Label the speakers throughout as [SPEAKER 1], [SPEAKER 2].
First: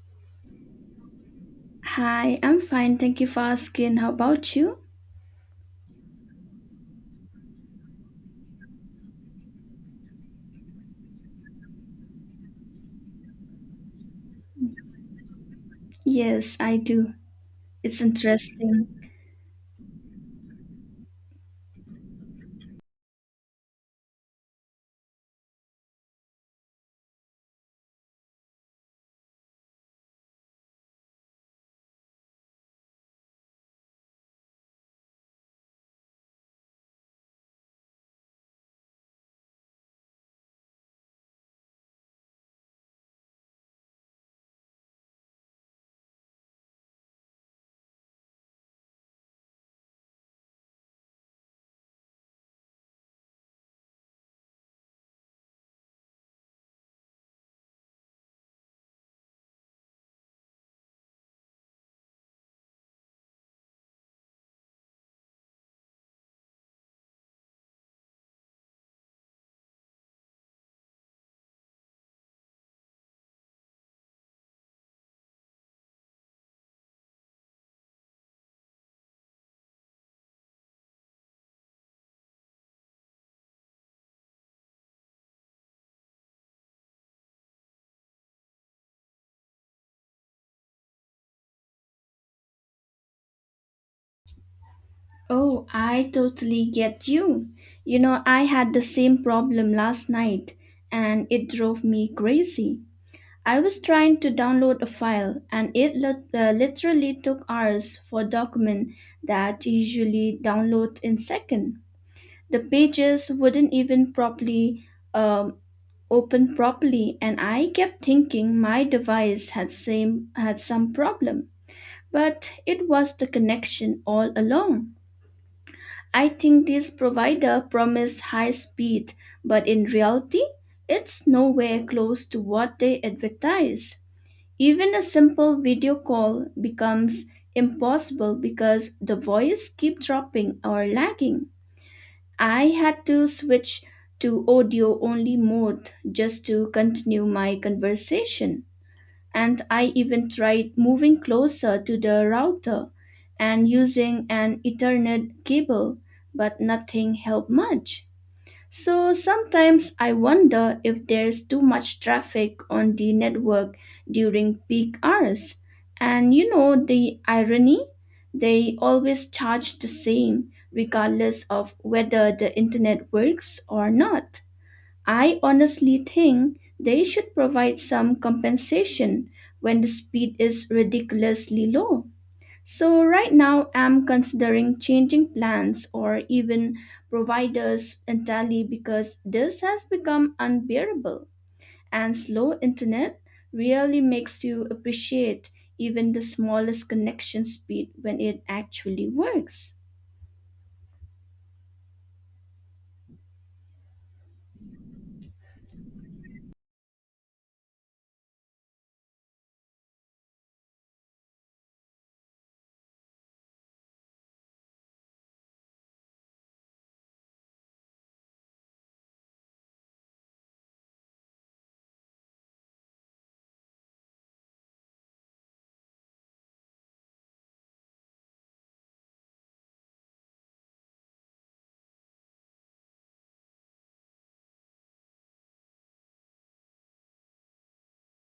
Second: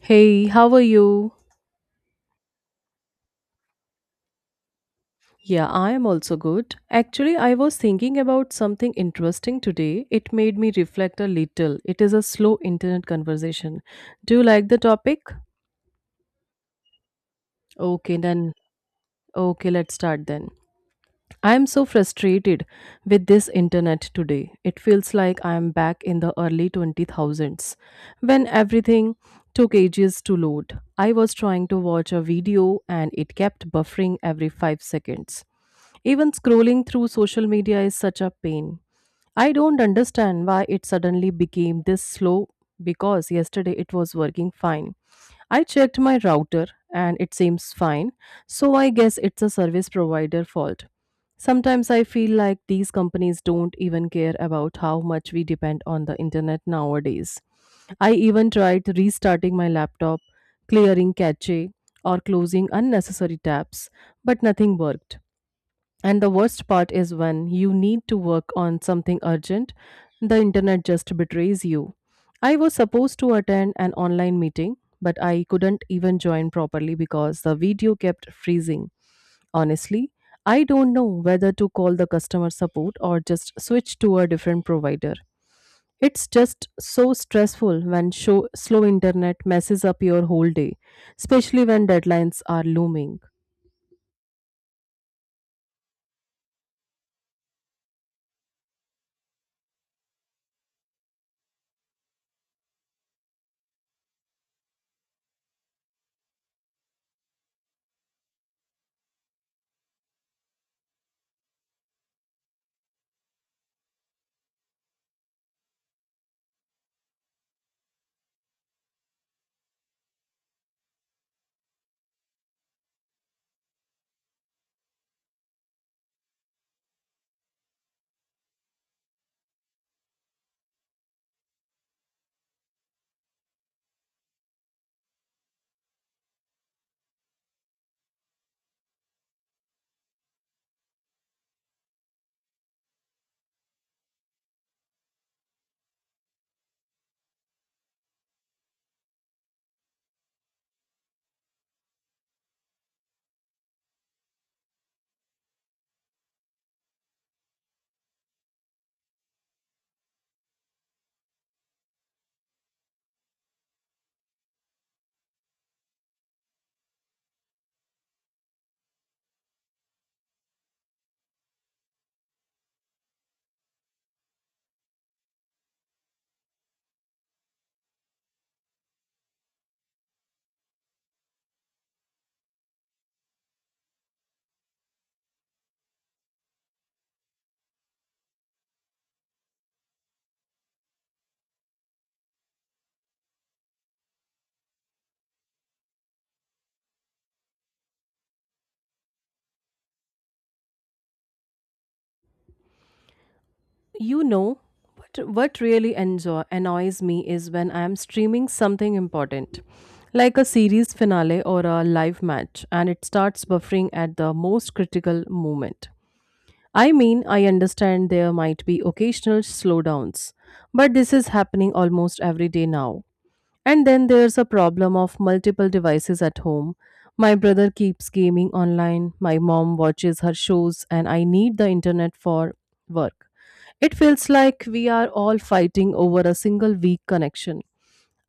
[SPEAKER 1] Hey, how are you?
[SPEAKER 2] Hi, I'm fine. Thank you for asking. How about you?
[SPEAKER 1] Yeah, I am also good. Actually, I was thinking about something interesting today. It made me reflect a little. It is a slow internet conversation. Do you like the topic?
[SPEAKER 2] Yes, I do. It's
[SPEAKER 1] Okay, then.
[SPEAKER 2] interesting.
[SPEAKER 1] Okay, let's start then. I am so frustrated with this internet today. It feels like I am back in the early 20,000s when everything took ages to load. I was trying to watch a video and it kept buffering every 5 seconds. Even scrolling through social media is such a pain. I don't understand why it suddenly became this slow because yesterday it was working fine. I checked my router and it seems fine, so I guess it's a service provider fault. Sometimes I feel like these companies don't even care about how much we depend on the internet nowadays. I even tried restarting my laptop, clearing cache, or closing unnecessary tabs, but nothing worked. And the worst part is when you need to work on something urgent, the internet just betrays you. I was supposed to attend an online meeting, but I couldn't even join properly because the video kept freezing. Honestly, I don't know whether to call the customer support or just switch to a different provider. It's just so stressful when slow internet messes up your whole day, especially when deadlines are looming.
[SPEAKER 2] Oh, I totally get you. You know, I had the same problem last night and it drove me crazy. I was trying to download a file and it literally took hours for a document that usually download in second. The pages wouldn't even properly um, open properly and I kept thinking my device had some problem. But it was the connection all along. I think this provider promised high speed, but in reality, it's nowhere close to what they advertise. Even a simple video call becomes impossible because the voice keep dropping or lagging. I had to switch to audio only mode just to continue my conversation. And I even tried moving closer to the router and using an Ethernet cable, but nothing helped much. So sometimes I wonder if there's too much traffic on the network during peak hours. And you know the irony? They always charge the same, regardless of whether the internet works or not. I honestly think they should provide some compensation when the speed is ridiculously low. So, right now, I'm considering changing plans or even providers entirely because this has become unbearable. And slow internet really makes you appreciate even the smallest connection speed when it actually works.
[SPEAKER 1] You know, what really annoys me is when I am streaming something important, like a series finale or a live match, and it starts buffering at the most critical moment. I mean, I understand there might be occasional slowdowns, but this is happening almost every day now. And then there's a problem of multiple devices at home. My brother keeps gaming online, my mom watches her shows, and I need the internet for work. It feels like we are all fighting over a single weak connection.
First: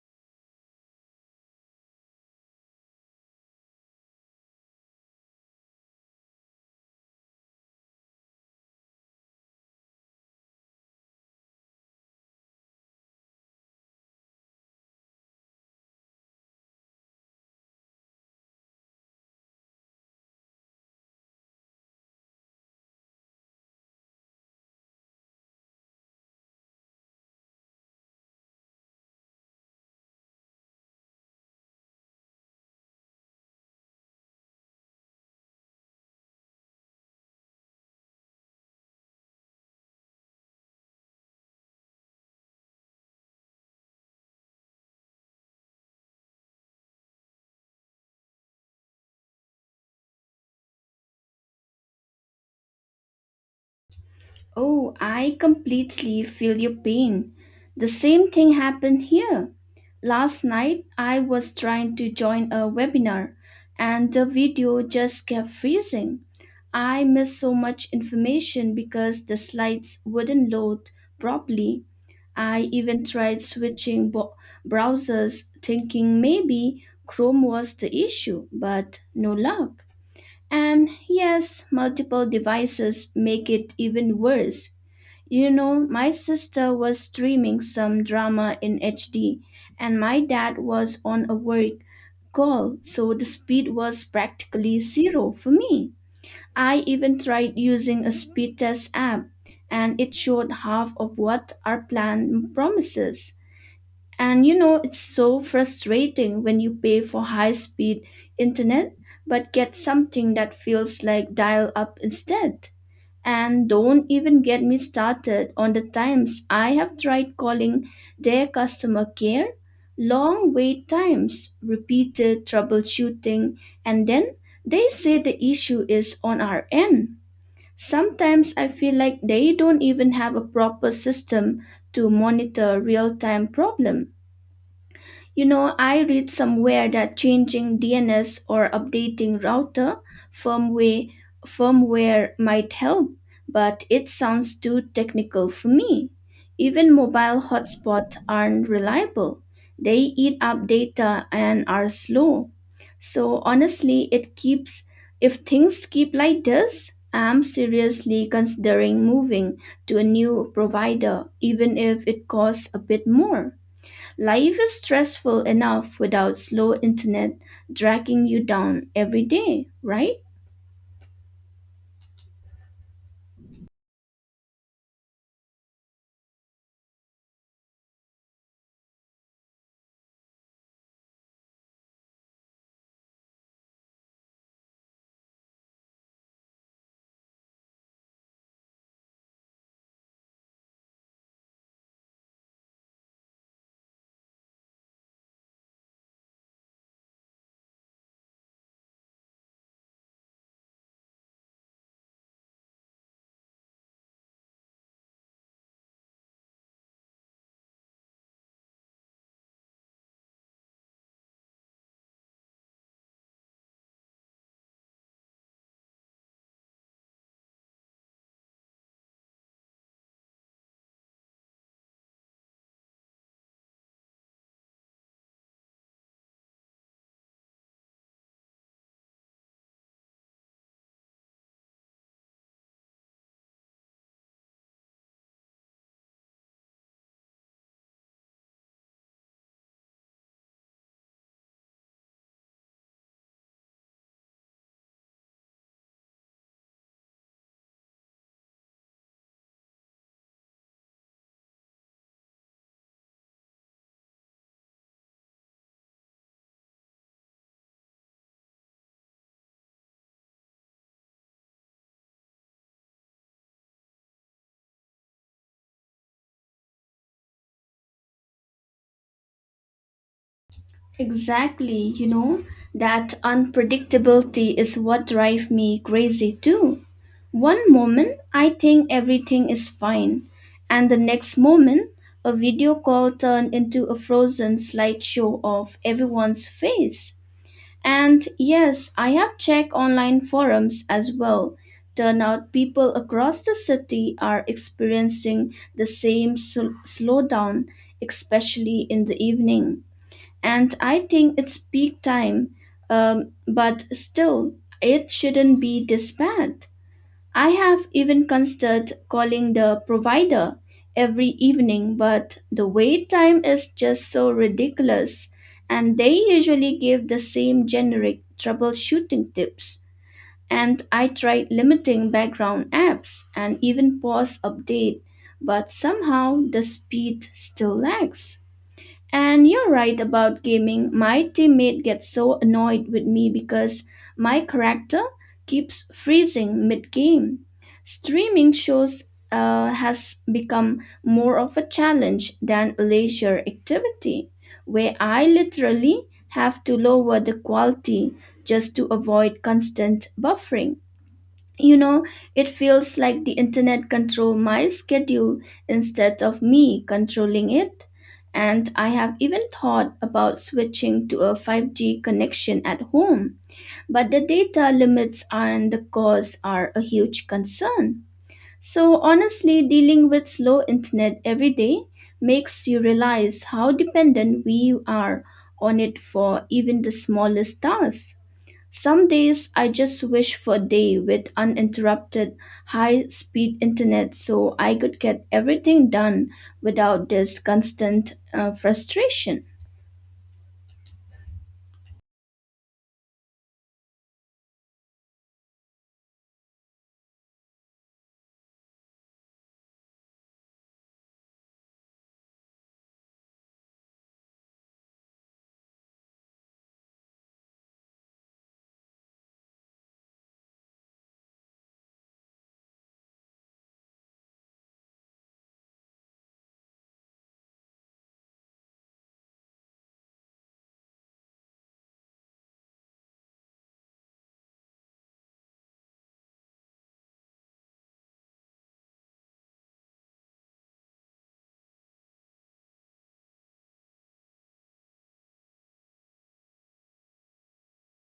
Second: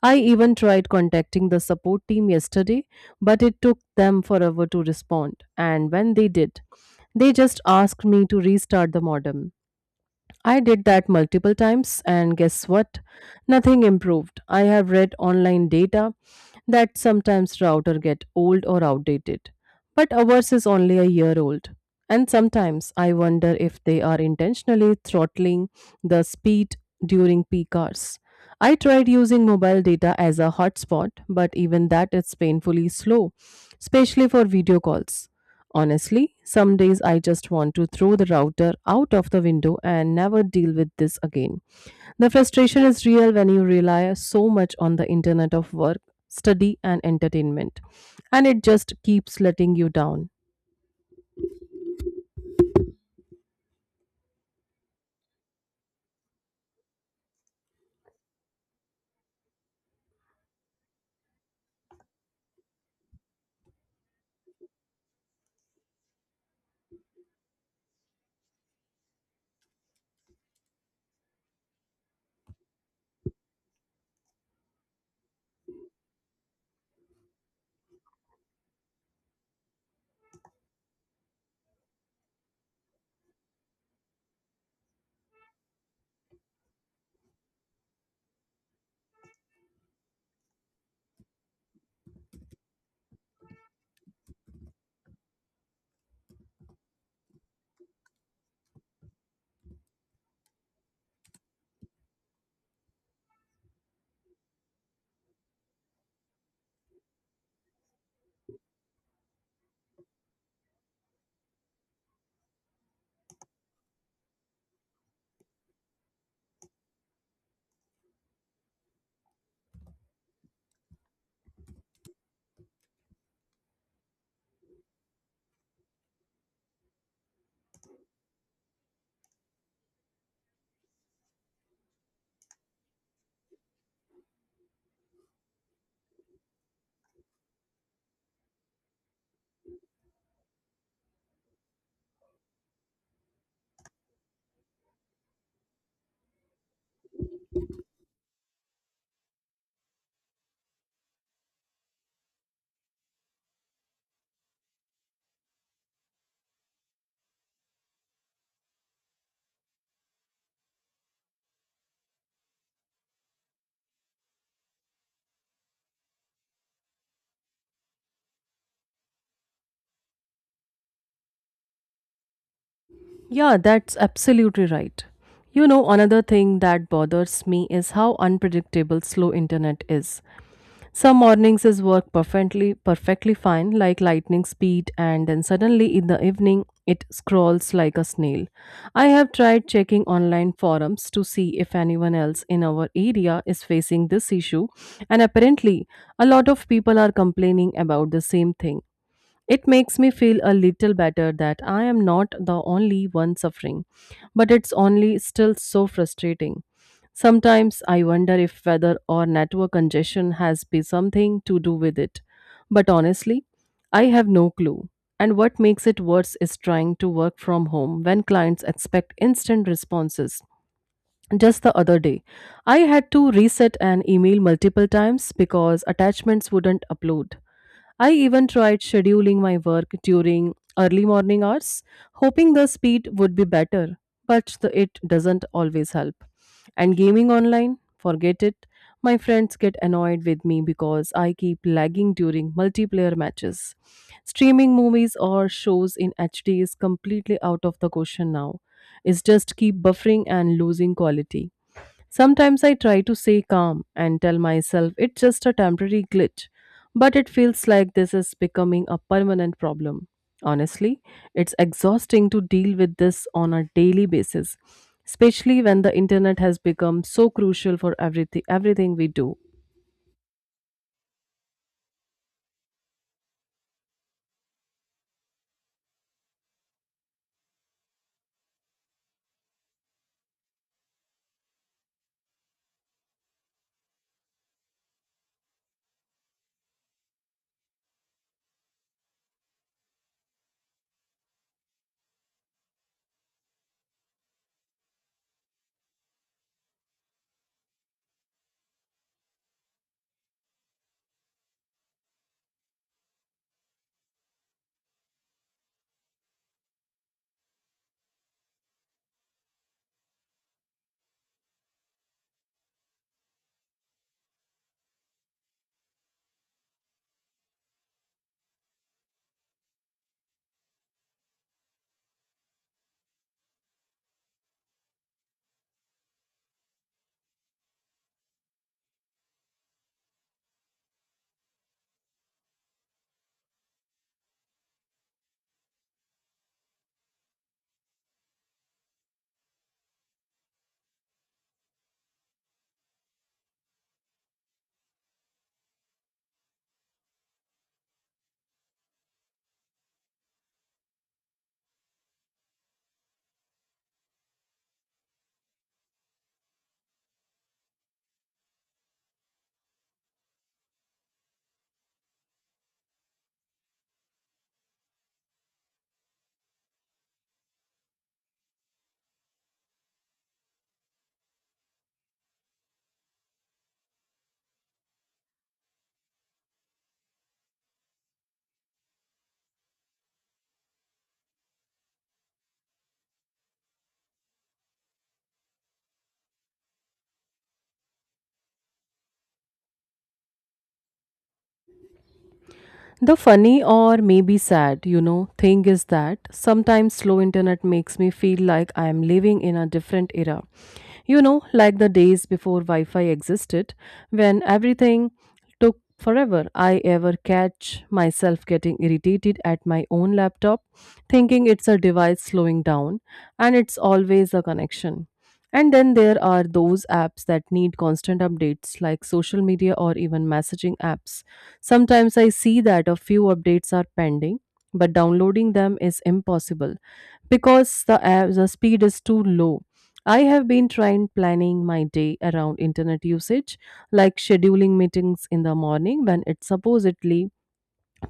[SPEAKER 1] I even tried contacting the support team yesterday, but it took them forever to respond. And when they did, they just asked me to restart the modem. I did that multiple times, and guess what? Nothing improved. I have read online data that sometimes router get old or outdated, but ours is only a year old. And sometimes I wonder if they are intentionally throttling the speed during peak hours. I tried using mobile data as a hotspot, but even that is painfully slow, especially for video calls. Honestly, some days I just want to throw the router out of the window and never deal with this again. The frustration is real when you rely so much on the internet of work, study, and entertainment, and it just keeps letting you down.
[SPEAKER 2] Oh, I completely feel your pain. The same thing happened here. Last night, I was trying to join a webinar and the video just kept freezing. I missed so much information because the slides wouldn't load properly. I even tried switching browsers, thinking maybe Chrome was the issue, but no luck. And yes, multiple devices make it even worse, you know, my sister was streaming some drama in HD, and my dad was on a work call, so the speed was practically zero for me. I even tried using a speed test app, and it showed half of what our plan promises. And you know, it's so frustrating when you pay for high speed internet but get something that feels like dial up instead. And don't even get me started on the times I have tried calling their customer care, long wait times, repeated troubleshooting, and then they say the issue is on our end. Sometimes I feel like they don't even have a proper system to monitor real time problem, you know, I read somewhere that changing DNS or updating router firmware firmware might help, but it sounds too technical for me. Even mobile hotspots aren't reliable. They eat up data and are slow. So honestly, it keeps if things keep like this, I'm seriously considering moving to a new provider even if it costs a bit more. Life is stressful enough without slow internet dragging you down every day, right?
[SPEAKER 1] Yeah, that's absolutely right. You know, another thing that bothers me is how unpredictable slow internet is. Some mornings is work perfectly fine, like lightning speed, and then suddenly in the evening it scrolls like a snail. I have tried checking online forums to see if anyone else in our area is facing this issue, and apparently a lot of people are complaining about the same thing. It makes me feel a little better that I am not the only one suffering, but it's only still so frustrating. Sometimes I wonder if whether or network congestion has be something to do with it. But honestly, I have no clue. And what makes it worse is trying to work from home when clients expect instant responses. Just the other day, I had to reset an email multiple times because attachments wouldn't upload. I even tried scheduling my work during early morning hours, hoping the speed would be better, but it doesn't always help. And gaming online, forget it. My friends get annoyed with me because I keep lagging during multiplayer matches. Streaming movies or shows in HD is completely out of the question now. It's just keep buffering and losing quality. Sometimes I try to stay calm and tell myself it's just a temporary glitch, but it feels like this is becoming a permanent problem. Honestly, it's exhausting to deal with this on a daily basis, especially when the internet has become so crucial for everything we do.
[SPEAKER 2] Exactly, you know, that unpredictability is what drives me crazy too. One moment I think everything is fine, and the next moment a video call turned into a frozen slideshow of everyone's face. And yes, I have checked online forums as well. Turnout people across the city are experiencing the same slowdown, especially in the evening. And I think it's peak time, but still, it shouldn't be this bad. I have even considered calling the provider every evening, but the wait time is just so ridiculous, and they usually give the same generic troubleshooting tips. And I tried limiting background apps and even pause update, but somehow the speed still lags. And you're right about gaming. My teammate gets so annoyed with me because my character keeps freezing mid game. Streaming shows has become more of a challenge than a leisure activity, where I literally have to lower the quality just to avoid constant buffering. You know, it feels like the internet control my schedule instead of me controlling it. And I have even thought about switching to a 5G connection at home, but the data limits and the costs are a huge concern. So, honestly, dealing with slow internet every day makes you realize how dependent we are on it for even the smallest tasks. Some days I just wish for a day with uninterrupted high speed internet so I could get everything done without this constant frustration.
[SPEAKER 1] The funny or maybe sad, you know, thing is that sometimes slow internet makes me feel like I am living in a different era. You know, like the days before Wi Fi existed, when everything took forever. I ever catch myself getting irritated at my own laptop, thinking it's a device slowing down, and it's always a connection. And then there are those apps that need constant updates, like social media or even messaging apps. Sometimes I see that a few updates are pending, but downloading them is impossible because the app, the speed is too low. I have been trying planning my day around internet usage, like scheduling meetings in the morning when it's supposedly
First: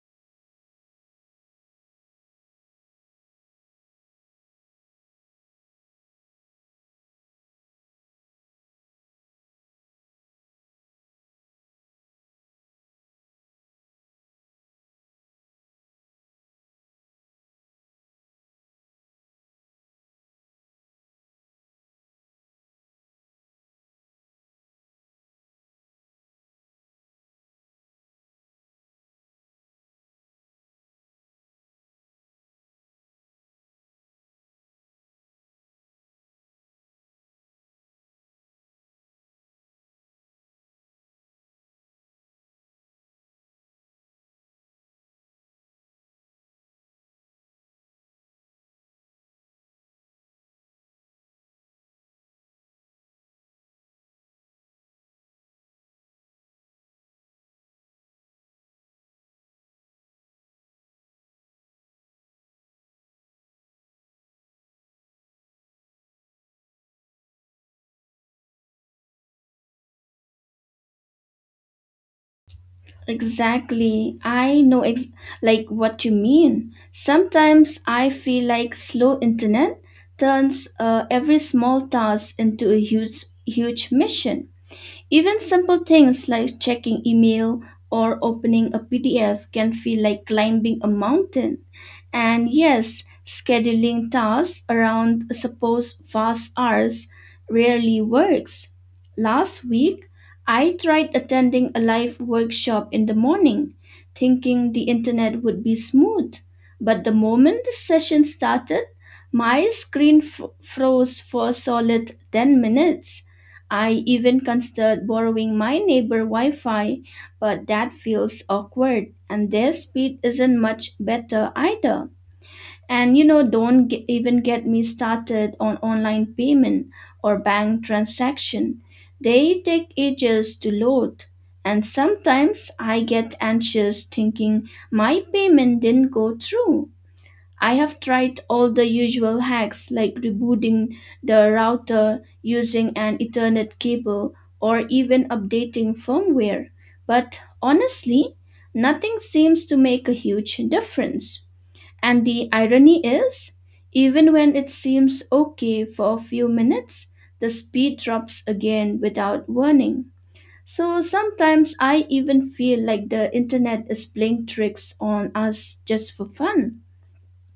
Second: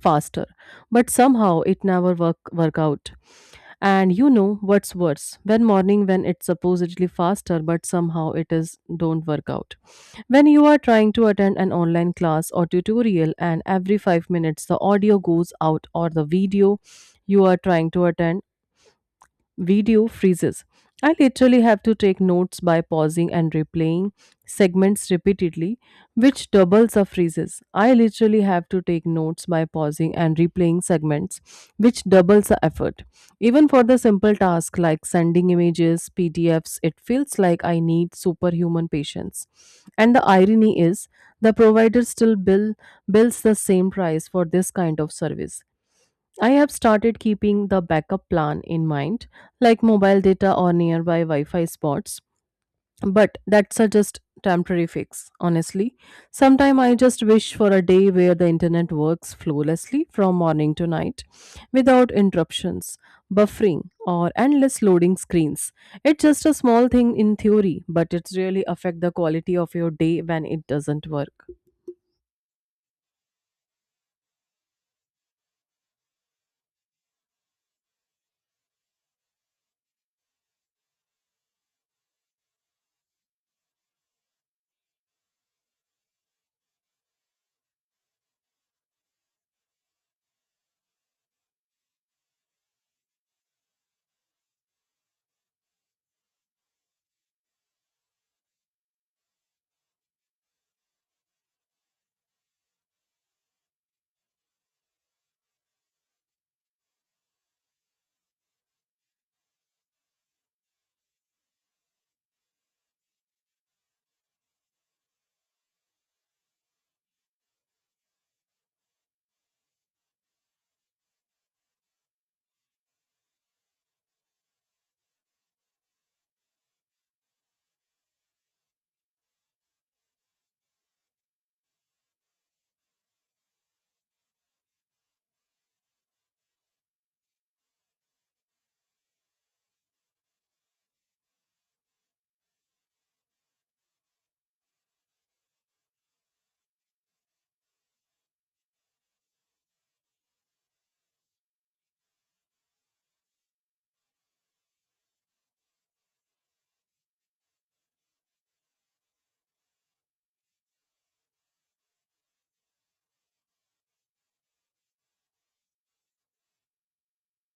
[SPEAKER 1] faster, but somehow it never work out. And you know what's worse when morning when it's supposedly faster but somehow it is don't work out, when you are trying to attend an online class or tutorial and every 5 minutes the audio goes out or the video you are trying to attend video freezes. I literally have to take notes by pausing and replaying segments repeatedly, which doubles the freezes. I literally have to take notes by pausing and replaying segments, which doubles the effort. Even for the simple task like sending images, PDFs, it feels like I need superhuman patience. And the irony is, the provider bills the same price for this kind of service. I have started keeping the backup plan in mind, like mobile data or nearby Wi Fi spots, but that's a just temporary fix. Honestly, sometime I just wish for a day where the internet works flawlessly from morning to night without interruptions, buffering, or endless loading screens. It's just a small thing in theory, but it really affect the quality of your day when it doesn't work.
[SPEAKER 2] Exactly. Like what you mean. Sometimes I feel like slow internet turns every small task into a huge mission. Even simple things like checking email or opening a PDF can feel like climbing a mountain. And yes, scheduling tasks around suppose fast hours rarely works. Last week, I tried attending a live workshop in the morning, thinking the internet would be smooth. But the moment the session started, my screen froze for a solid 10 minutes. I even considered borrowing my neighbor Wi Fi, but that feels awkward and their speed isn't much better either. And you know, don't even get me started on online payment or bank transaction. They take ages to load. And sometimes I get anxious thinking my payment didn't go through. I have tried all the usual hacks like rebooting the router using an Ethernet cable or even updating firmware, but honestly, nothing seems to make a huge difference. And the irony is, even when it seems okay for a few minutes, the speed drops again without warning. So sometimes I even feel like the internet is playing tricks on us just for fun.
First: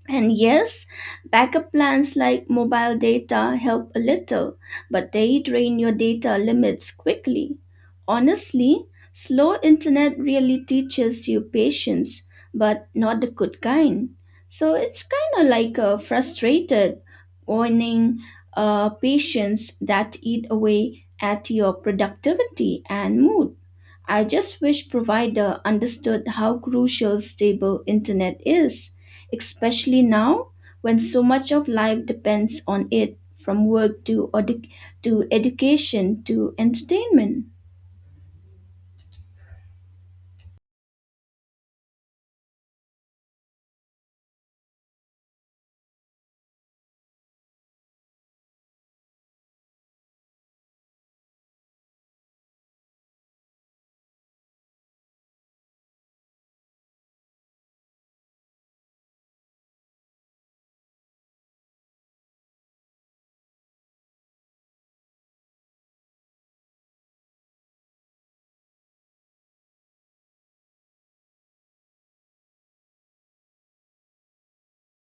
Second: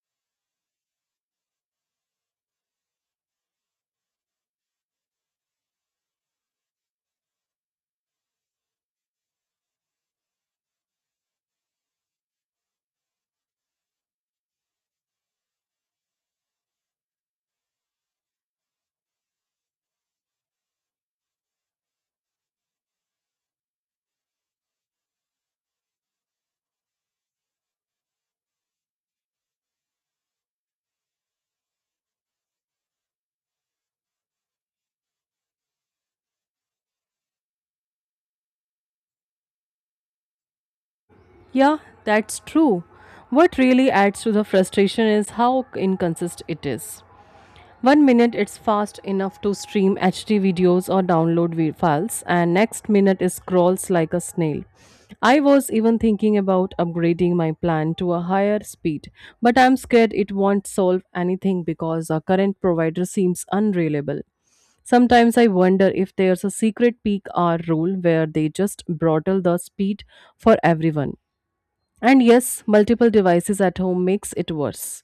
[SPEAKER 2] And yes, backup plans like mobile data help a little, but they drain your data limits quickly. Honestly, slow internet really teaches you patience, but not the good kind. So it's kind of like a frustrated, warning patience that eat away at your productivity and mood. I just wish provider understood how crucial stable internet is, especially now when so much of life depends on it from work to to education to entertainment.
[SPEAKER 1] Yeah, that's true. What really adds to the frustration is how inconsistent it is. One minute it's fast enough to stream HD videos or download vi- files, and next minute it scrolls like a snail. I was even thinking about upgrading my plan to a higher speed, but I'm scared it won't solve anything because our current provider seems unreliable. Sometimes I wonder if there's a secret peak hour rule where they just throttle the speed for everyone. And yes, multiple devices at home makes it worse.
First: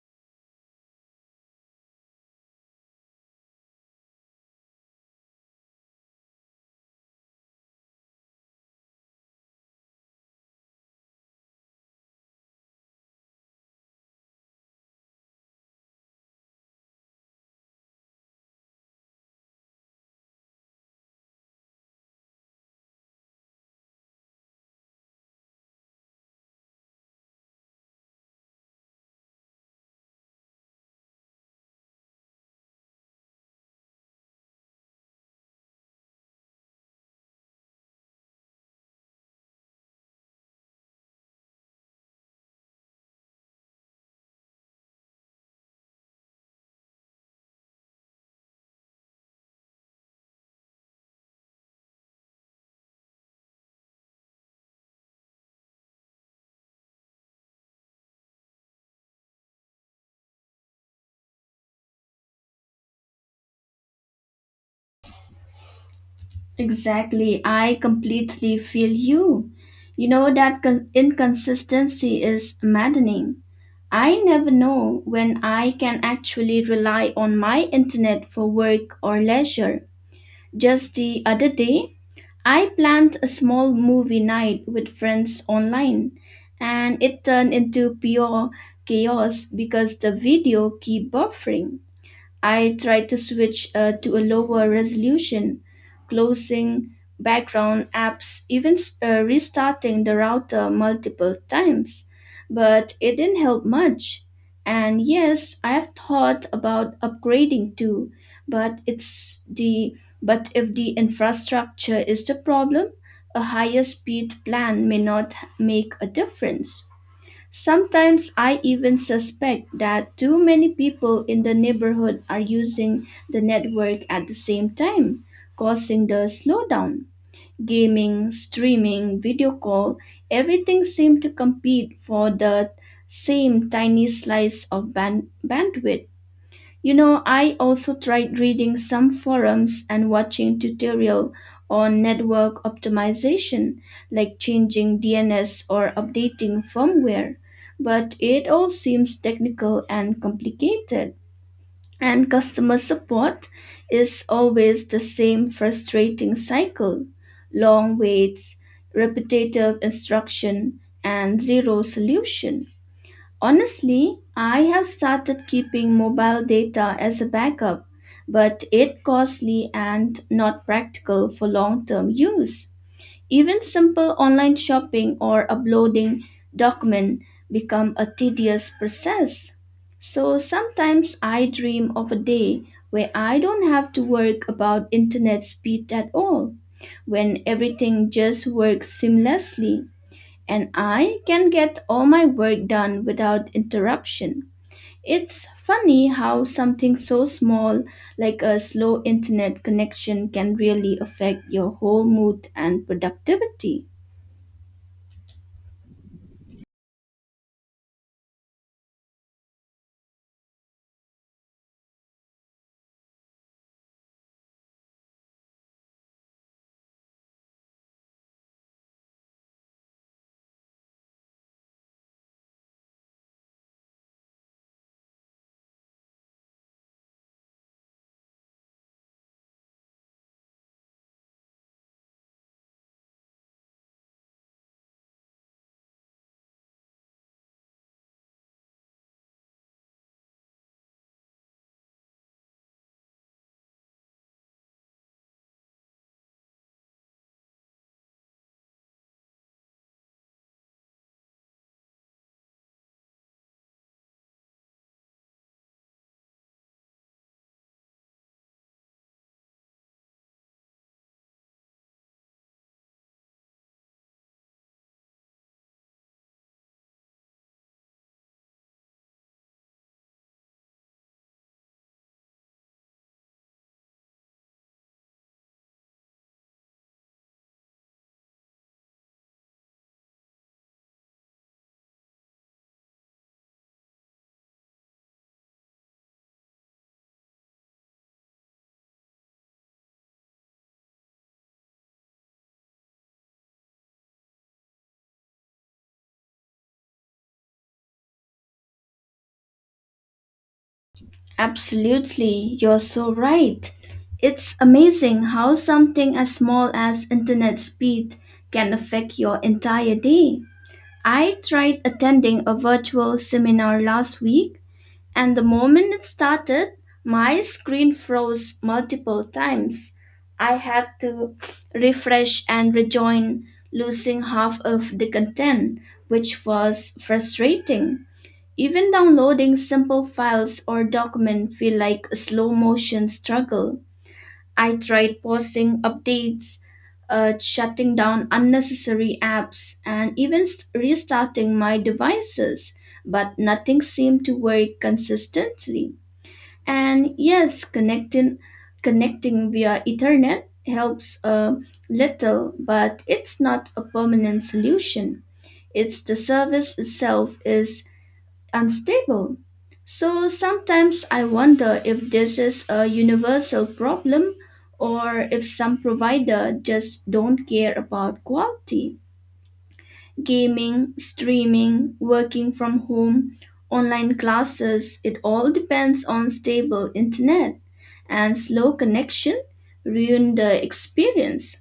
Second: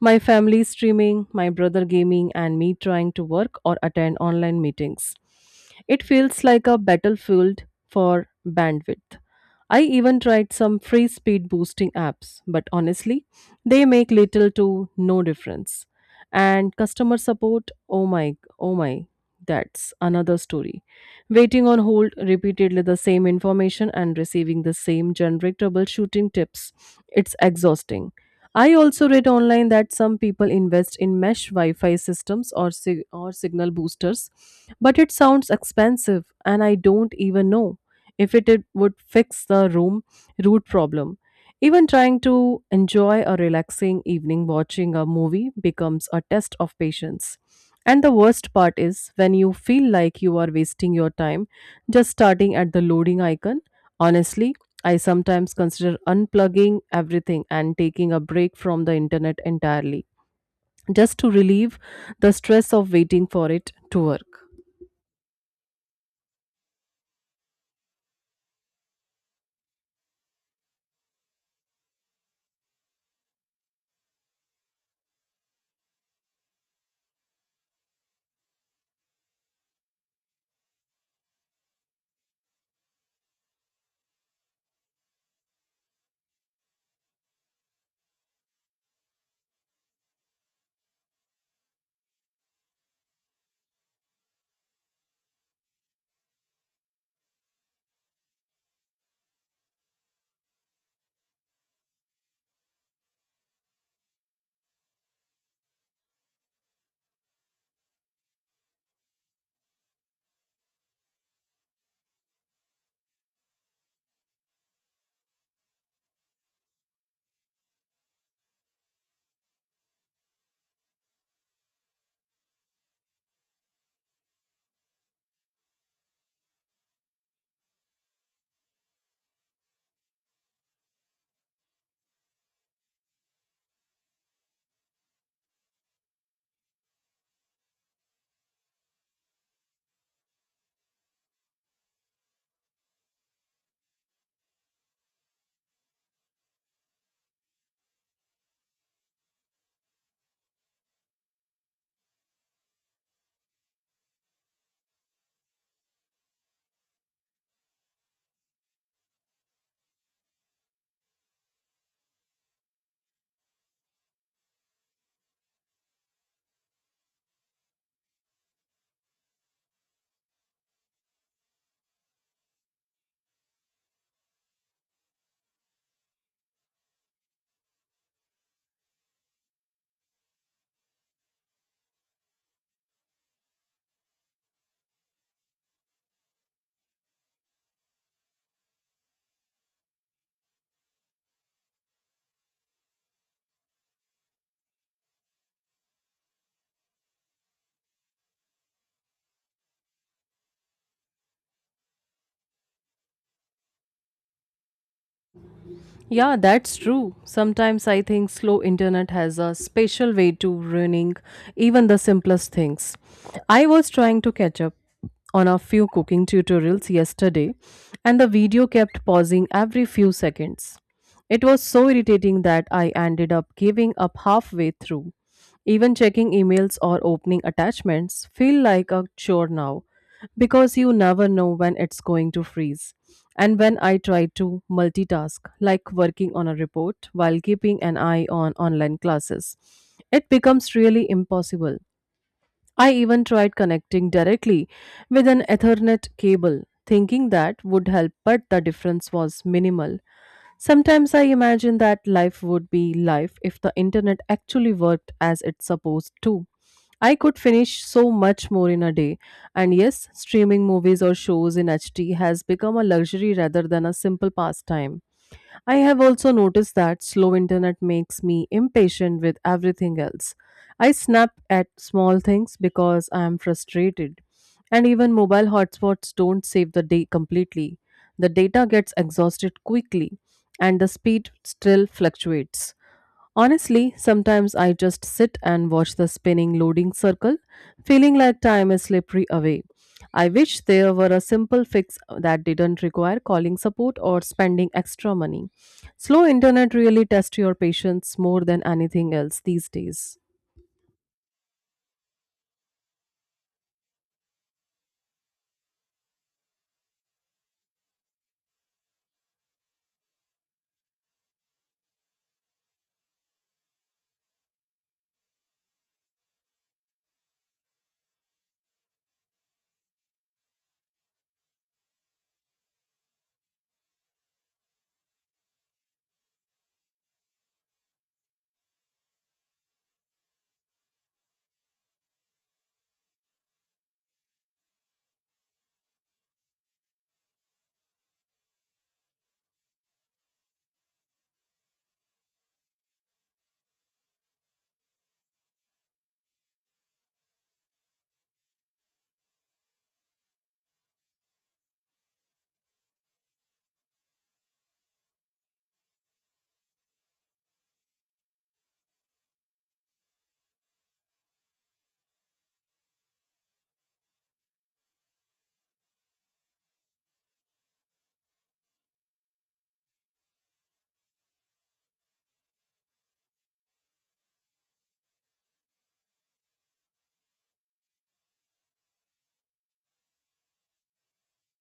[SPEAKER 1] My family streaming, my brother gaming, and me trying to work or attend online meetings. It feels like a battlefield for bandwidth. I even tried some free speed boosting apps, but honestly, they make little to no difference. And customer support, oh my, oh my, that's another story, waiting on hold repeatedly the same information and receiving the same generic troubleshooting tips. It's exhausting. I also read online that some people invest in mesh Wi-Fi systems or signal boosters, but it sounds expensive and I don't even know if it would fix the room root problem. Even trying to enjoy a relaxing evening watching a movie becomes a test of patience. And the worst part is when you feel like you are wasting your time just starting at the loading icon. Honestly, I sometimes consider unplugging everything and taking a break from the internet entirely just to relieve the stress of waiting for it to work.
[SPEAKER 2] Exactly, I completely feel you. You know that inconsistency is maddening. I never know when I can actually rely on my internet for work or leisure. Just the other day, I planned a small movie night with friends online, and it turned into pure chaos because the video keep buffering. I tried to switch to a lower resolution, closing background apps, even restarting the router multiple times, but it didn't help much. And yes, I have thought about upgrading too, but it's the but if the infrastructure is the problem, a higher speed plan may not make a difference. Sometimes I even suspect that too many people in the neighborhood are using the network at the same time, causing the slowdown. Gaming, streaming, video call, everything seemed to compete for the same tiny slice of bandwidth. You know, I also tried reading some forums and watching tutorial on network optimization, like changing DNS or updating firmware, but it all seems technical and complicated. And customer support is always the same frustrating cycle. Long waits, repetitive instruction, and zero solution. Honestly, I have started keeping mobile data as a backup, but it costly and not practical for long-term use. Even simple online shopping or uploading document become a tedious process. So sometimes I dream of a day where I don't have to work about internet speed at all, when everything just works seamlessly and I can get all my work done without interruption. It's funny how something so small like a slow internet connection can really affect your whole mood and productivity.
[SPEAKER 1] Yeah, that's true. Sometimes I think slow internet has a special way to ruining even the simplest things. I was trying to catch up on a few cooking tutorials yesterday and the video kept pausing every few seconds. It was so irritating that I ended up giving up halfway through. Even checking emails or opening attachments feel like a chore now because you never know when it's going to freeze. And when I try to multitask, like working on a report while keeping an eye on online classes, it becomes really impossible. I even tried connecting directly with an Ethernet cable, thinking that would help, but the difference was minimal. Sometimes I imagine that life would be life if the internet actually worked as it's supposed to. I could finish so much more in a day. And yes, streaming movies or shows in HD has become a luxury rather than a simple pastime. I have also noticed that slow internet makes me impatient with everything else. I snap at small things because I am frustrated. And even mobile hotspots don't save the day completely. The data gets exhausted quickly, and the speed still fluctuates. Honestly, sometimes I just sit and watch the spinning loading circle, feeling like time is slippery away. I wish there were a simple fix that didn't require calling support or spending extra money. Slow internet really tests your patience more than anything else these days.
[SPEAKER 2] Absolutely, you're so right. It's amazing how something as small as internet speed can affect your entire day. I tried attending a virtual seminar last week. And the moment it started, my screen froze multiple times. I had to refresh and rejoin, losing half of the content, which was frustrating. Even downloading simple files or document feel like a slow motion struggle. I tried posting updates, shutting down unnecessary apps, and even restarting my devices, but nothing seemed to work consistently. And yes, connecting via Ethernet helps a little, but it's not a permanent solution. It's the service itself is unstable. So sometimes I wonder if this is a universal problem or if some provider just don't care about quality. Gaming, streaming, working from home, online classes, it all depends on stable internet and slow connection ruin the experience.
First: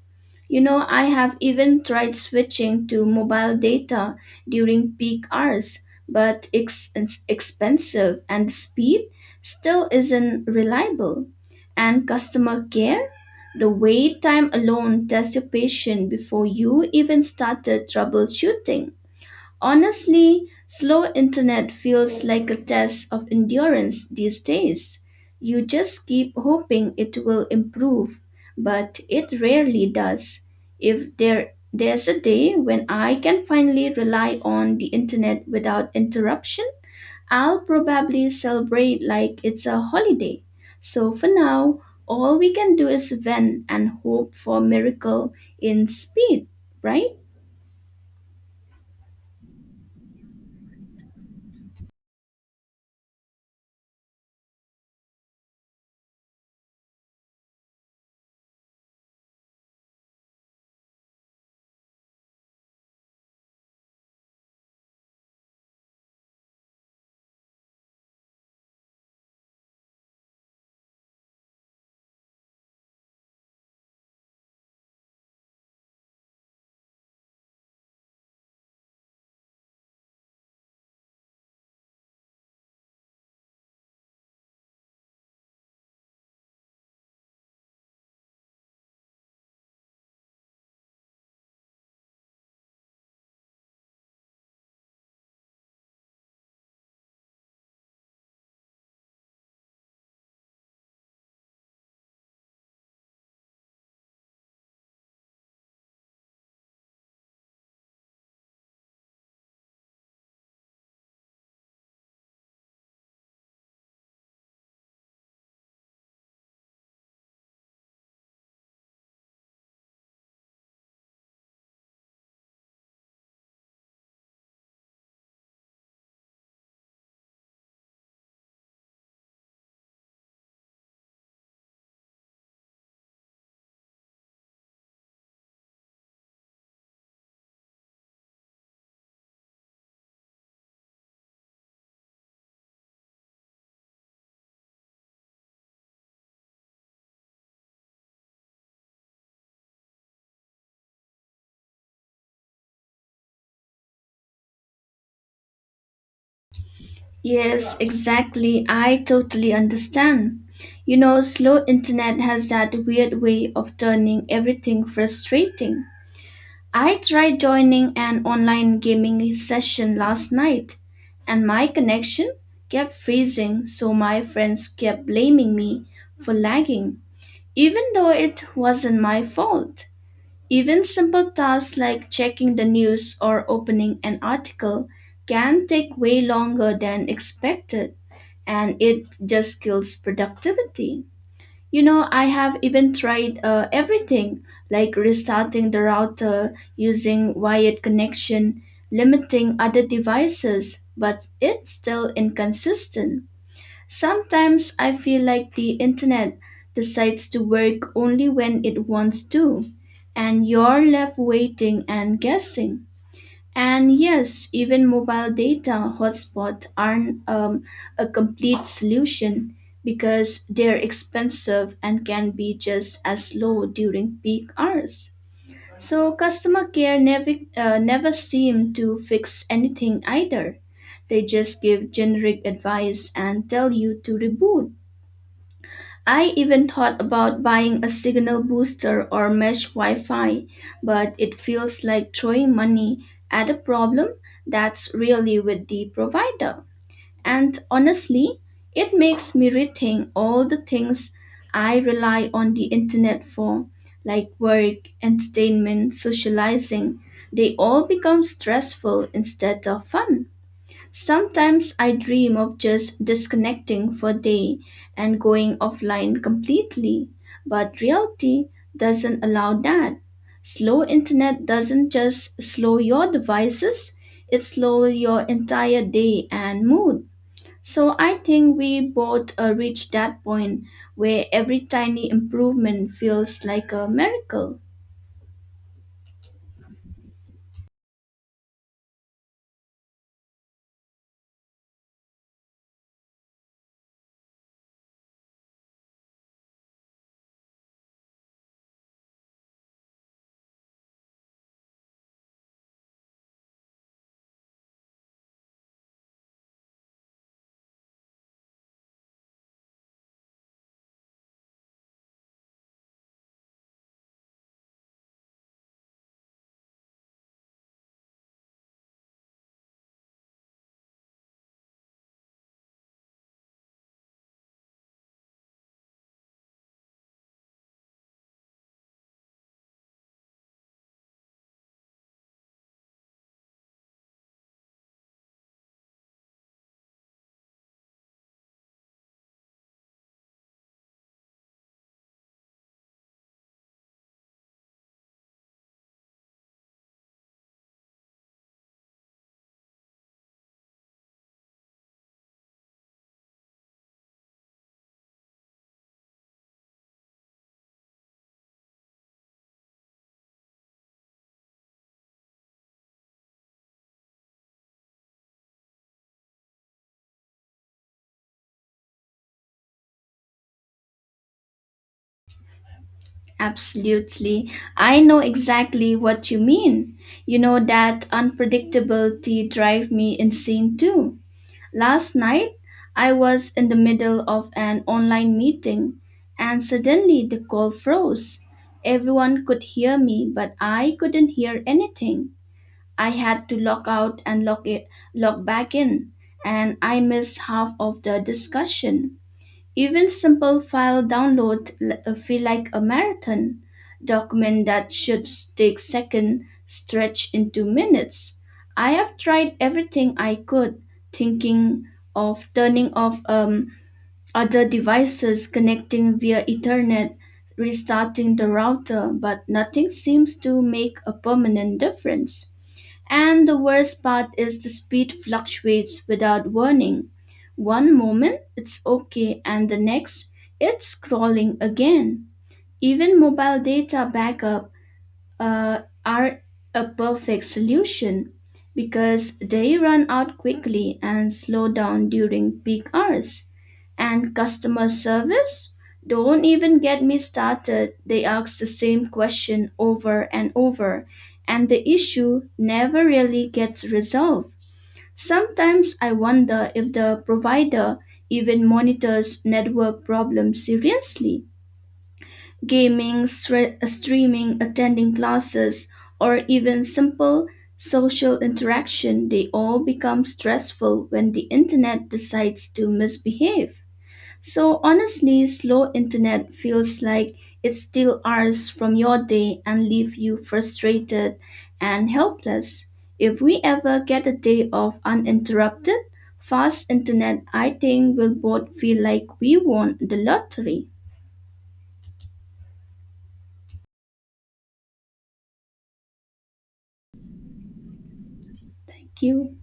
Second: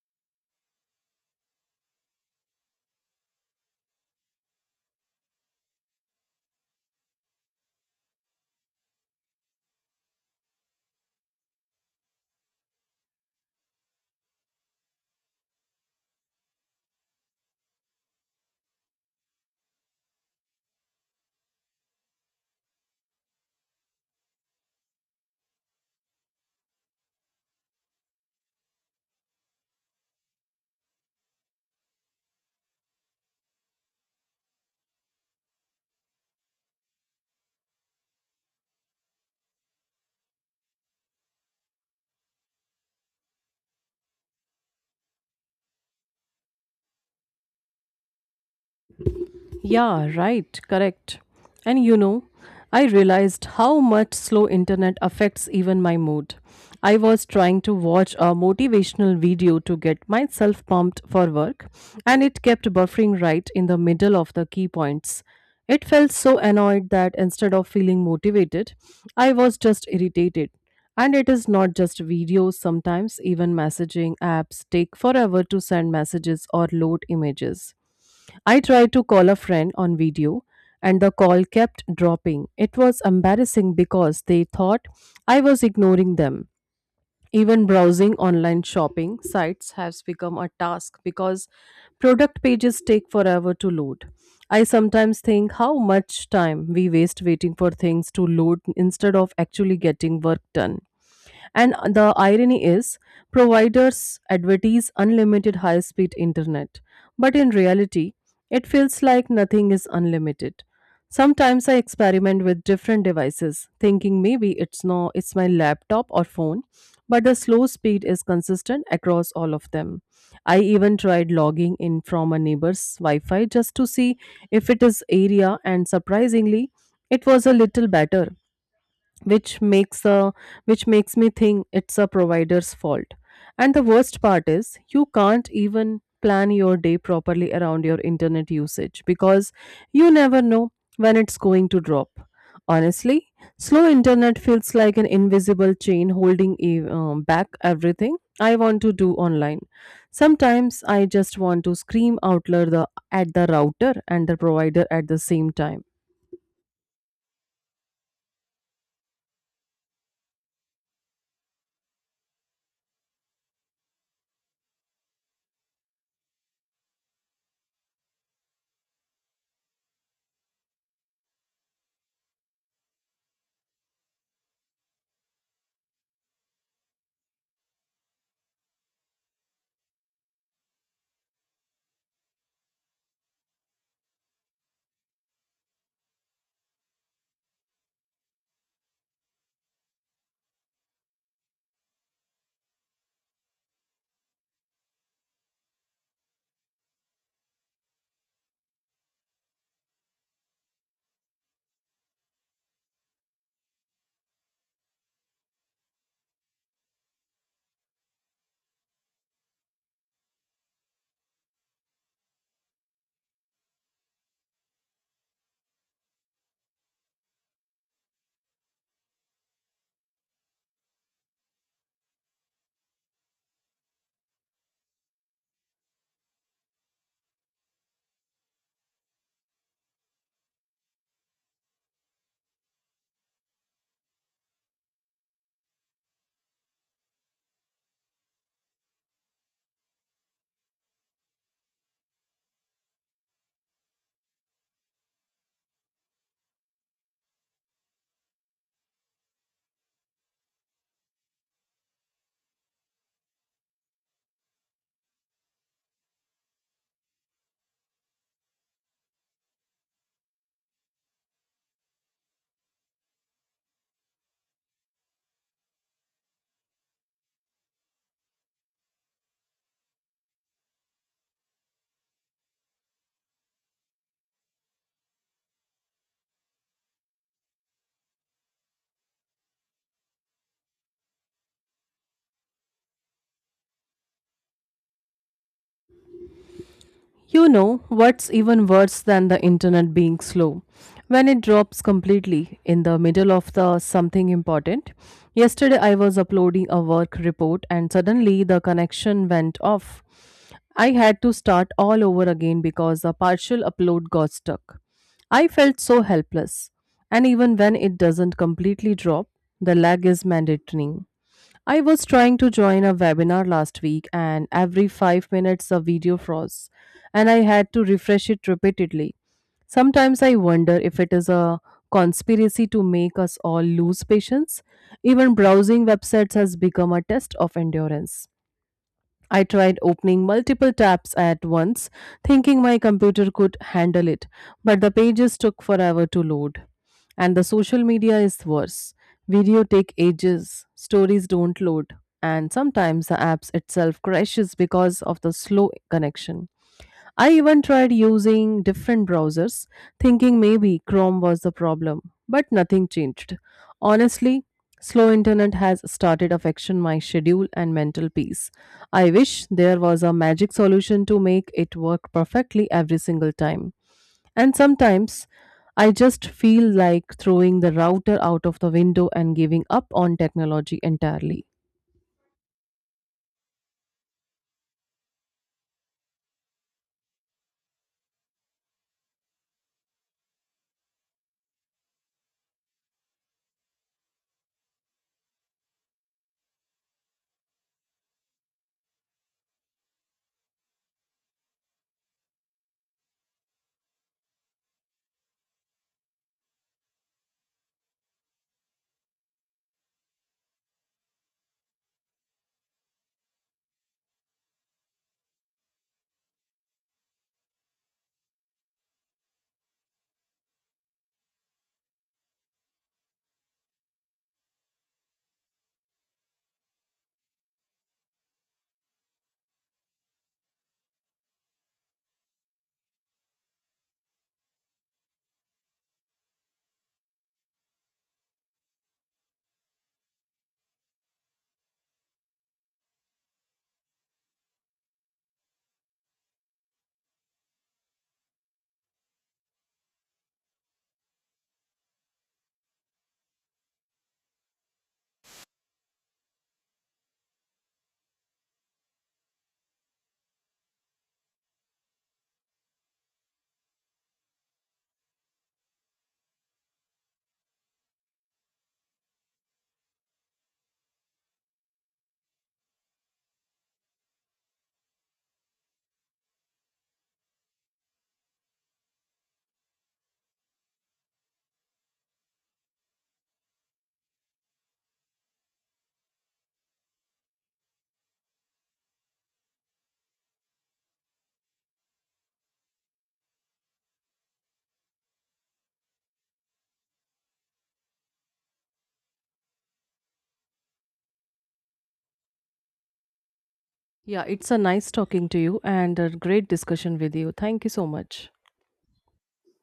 [SPEAKER 2] You know, I have even tried switching to mobile data during peak hours, but it's expensive and speed still isn't reliable. And customer care? The wait time alone tests your patience before you even started troubleshooting. Honestly, slow internet feels like a test of endurance these days. You just keep hoping it will improve, but it rarely does. If there's a day when I can finally rely on the internet without interruption, I'll probably celebrate like it's a holiday. So for now, all we can do is vent and hope for miracle in speed, right?
[SPEAKER 1] Yeah, right, correct. And you know, I realized how much slow internet affects even my mood. I was trying to watch a motivational video to get myself pumped for work, and it kept buffering right in the middle of the key points. It felt so annoyed that instead of feeling motivated, I was just irritated. And it is not just videos, sometimes even messaging apps take forever to send messages or load images. I tried to call a friend on video and the call kept dropping. It was embarrassing because they thought I was ignoring them. Even browsing online shopping sites has become a task because product pages take forever to load. I sometimes think how much time we waste waiting for things to load instead of actually getting work done. And the irony is, providers advertise unlimited high speed internet, but in reality, it feels like nothing is unlimited. Sometimes I experiment with different devices, thinking maybe it's no it's my laptop or phone, but the slow speed is consistent across all of them. I even tried logging in from a neighbor's Wi-Fi just to see if it is area, and surprisingly it was a little better, which makes a which makes me think it's a provider's fault. And the worst part is you can't even plan your day properly around your internet usage because you never know when it's going to drop. Honestly, slow internet feels like an invisible chain holding back everything I want to do online. Sometimes I just want to scream out loud, the at the router and the provider at the same time.
[SPEAKER 2] Yes, exactly. I totally understand. You know, slow internet has that weird way of turning everything frustrating. I tried joining an online gaming session last night and my connection kept freezing, so my friends kept blaming me for lagging, even though it wasn't my fault. Even simple tasks like checking the news or opening an article can take way longer than expected and it just kills productivity. You know, I have even tried everything like restarting the router, using wired connection, limiting other devices, but it's still inconsistent. Sometimes I feel like the internet decides to work only when it wants to, and you're left waiting and guessing. And yes, even mobile data hotspots aren't a complete solution because they're expensive and can be just as slow during peak hours. So customer care never seem to fix anything either. They just give generic advice and tell you to reboot. I even thought about buying a signal booster or mesh Wi Fi, but it feels like throwing money at a problem that's really with the provider. And honestly, it makes me rethink all the things I rely on the internet for, like work, entertainment, socializing. They all become stressful instead of fun. Sometimes I dream of just disconnecting for a day and going offline completely, but reality doesn't allow that. Slow internet doesn't just slow your devices, it slows your entire day and mood. So I think we both reach that point where every tiny improvement feels like a miracle.
[SPEAKER 1] You know, what's even worse than the internet being slow? When it drops completely in the middle of the something important. Yesterday I was uploading a work report and suddenly the connection went off. I had to start all over again because the partial upload got stuck. I felt so helpless. And even when it doesn't completely drop, the lag is mandatory. I was trying to join a webinar last week and every 5 minutes a video froze and I had to refresh it repeatedly. Sometimes I wonder if it is a conspiracy to make us all lose patience. Even browsing websites has become a test of endurance. I tried opening multiple tabs at once, thinking my computer could handle it, but the pages took forever to load. And the social media is worse. Video take ages, stories don't load, and sometimes the apps itself crashes because of the slow connection. I even tried using different browsers, thinking maybe Chrome was the problem, but nothing changed. Honestly, slow internet has started affecting my schedule and mental peace. I wish there was a magic solution to make it work perfectly every single time. And sometimes I just feel like throwing the router out of the window and giving up on technology entirely.
[SPEAKER 2] Absolutely. I know exactly what you mean. You know that unpredictability drive me insane too. Last night, I was in the middle of an online meeting and suddenly the call froze. Everyone could hear me, but I couldn't hear anything. I had to log out and log it, log back in, and I missed half of the discussion. Even simple file download feel like a marathon. Document that should take seconds stretch into minutes. I have tried everything I could, thinking of turning off other devices, connecting via Ethernet, restarting the router, but nothing seems to make a permanent difference. And the worst part is the speed fluctuates without warning. One moment it's okay, and the next it's crawling again. Even mobile data backup are a perfect solution because they run out quickly and slow down during peak hours. And customer service? Don't even get me started. They ask the same question over and over, and the issue never really gets resolved. Sometimes I wonder if the provider even monitors network problems seriously gaming, streaming, attending classes, or even simple social interaction, they all become stressful when the internet decides to misbehave. So, honestly, slow internet feels like it steals hours from your day and leave you frustrated and helpless. If we ever get a day of uninterrupted, fast internet, I think we will both feel like we won the lottery.
[SPEAKER 1] Yeah, it's a nice talking to you and a great discussion with you. Thank you so much.
[SPEAKER 2] Thank you.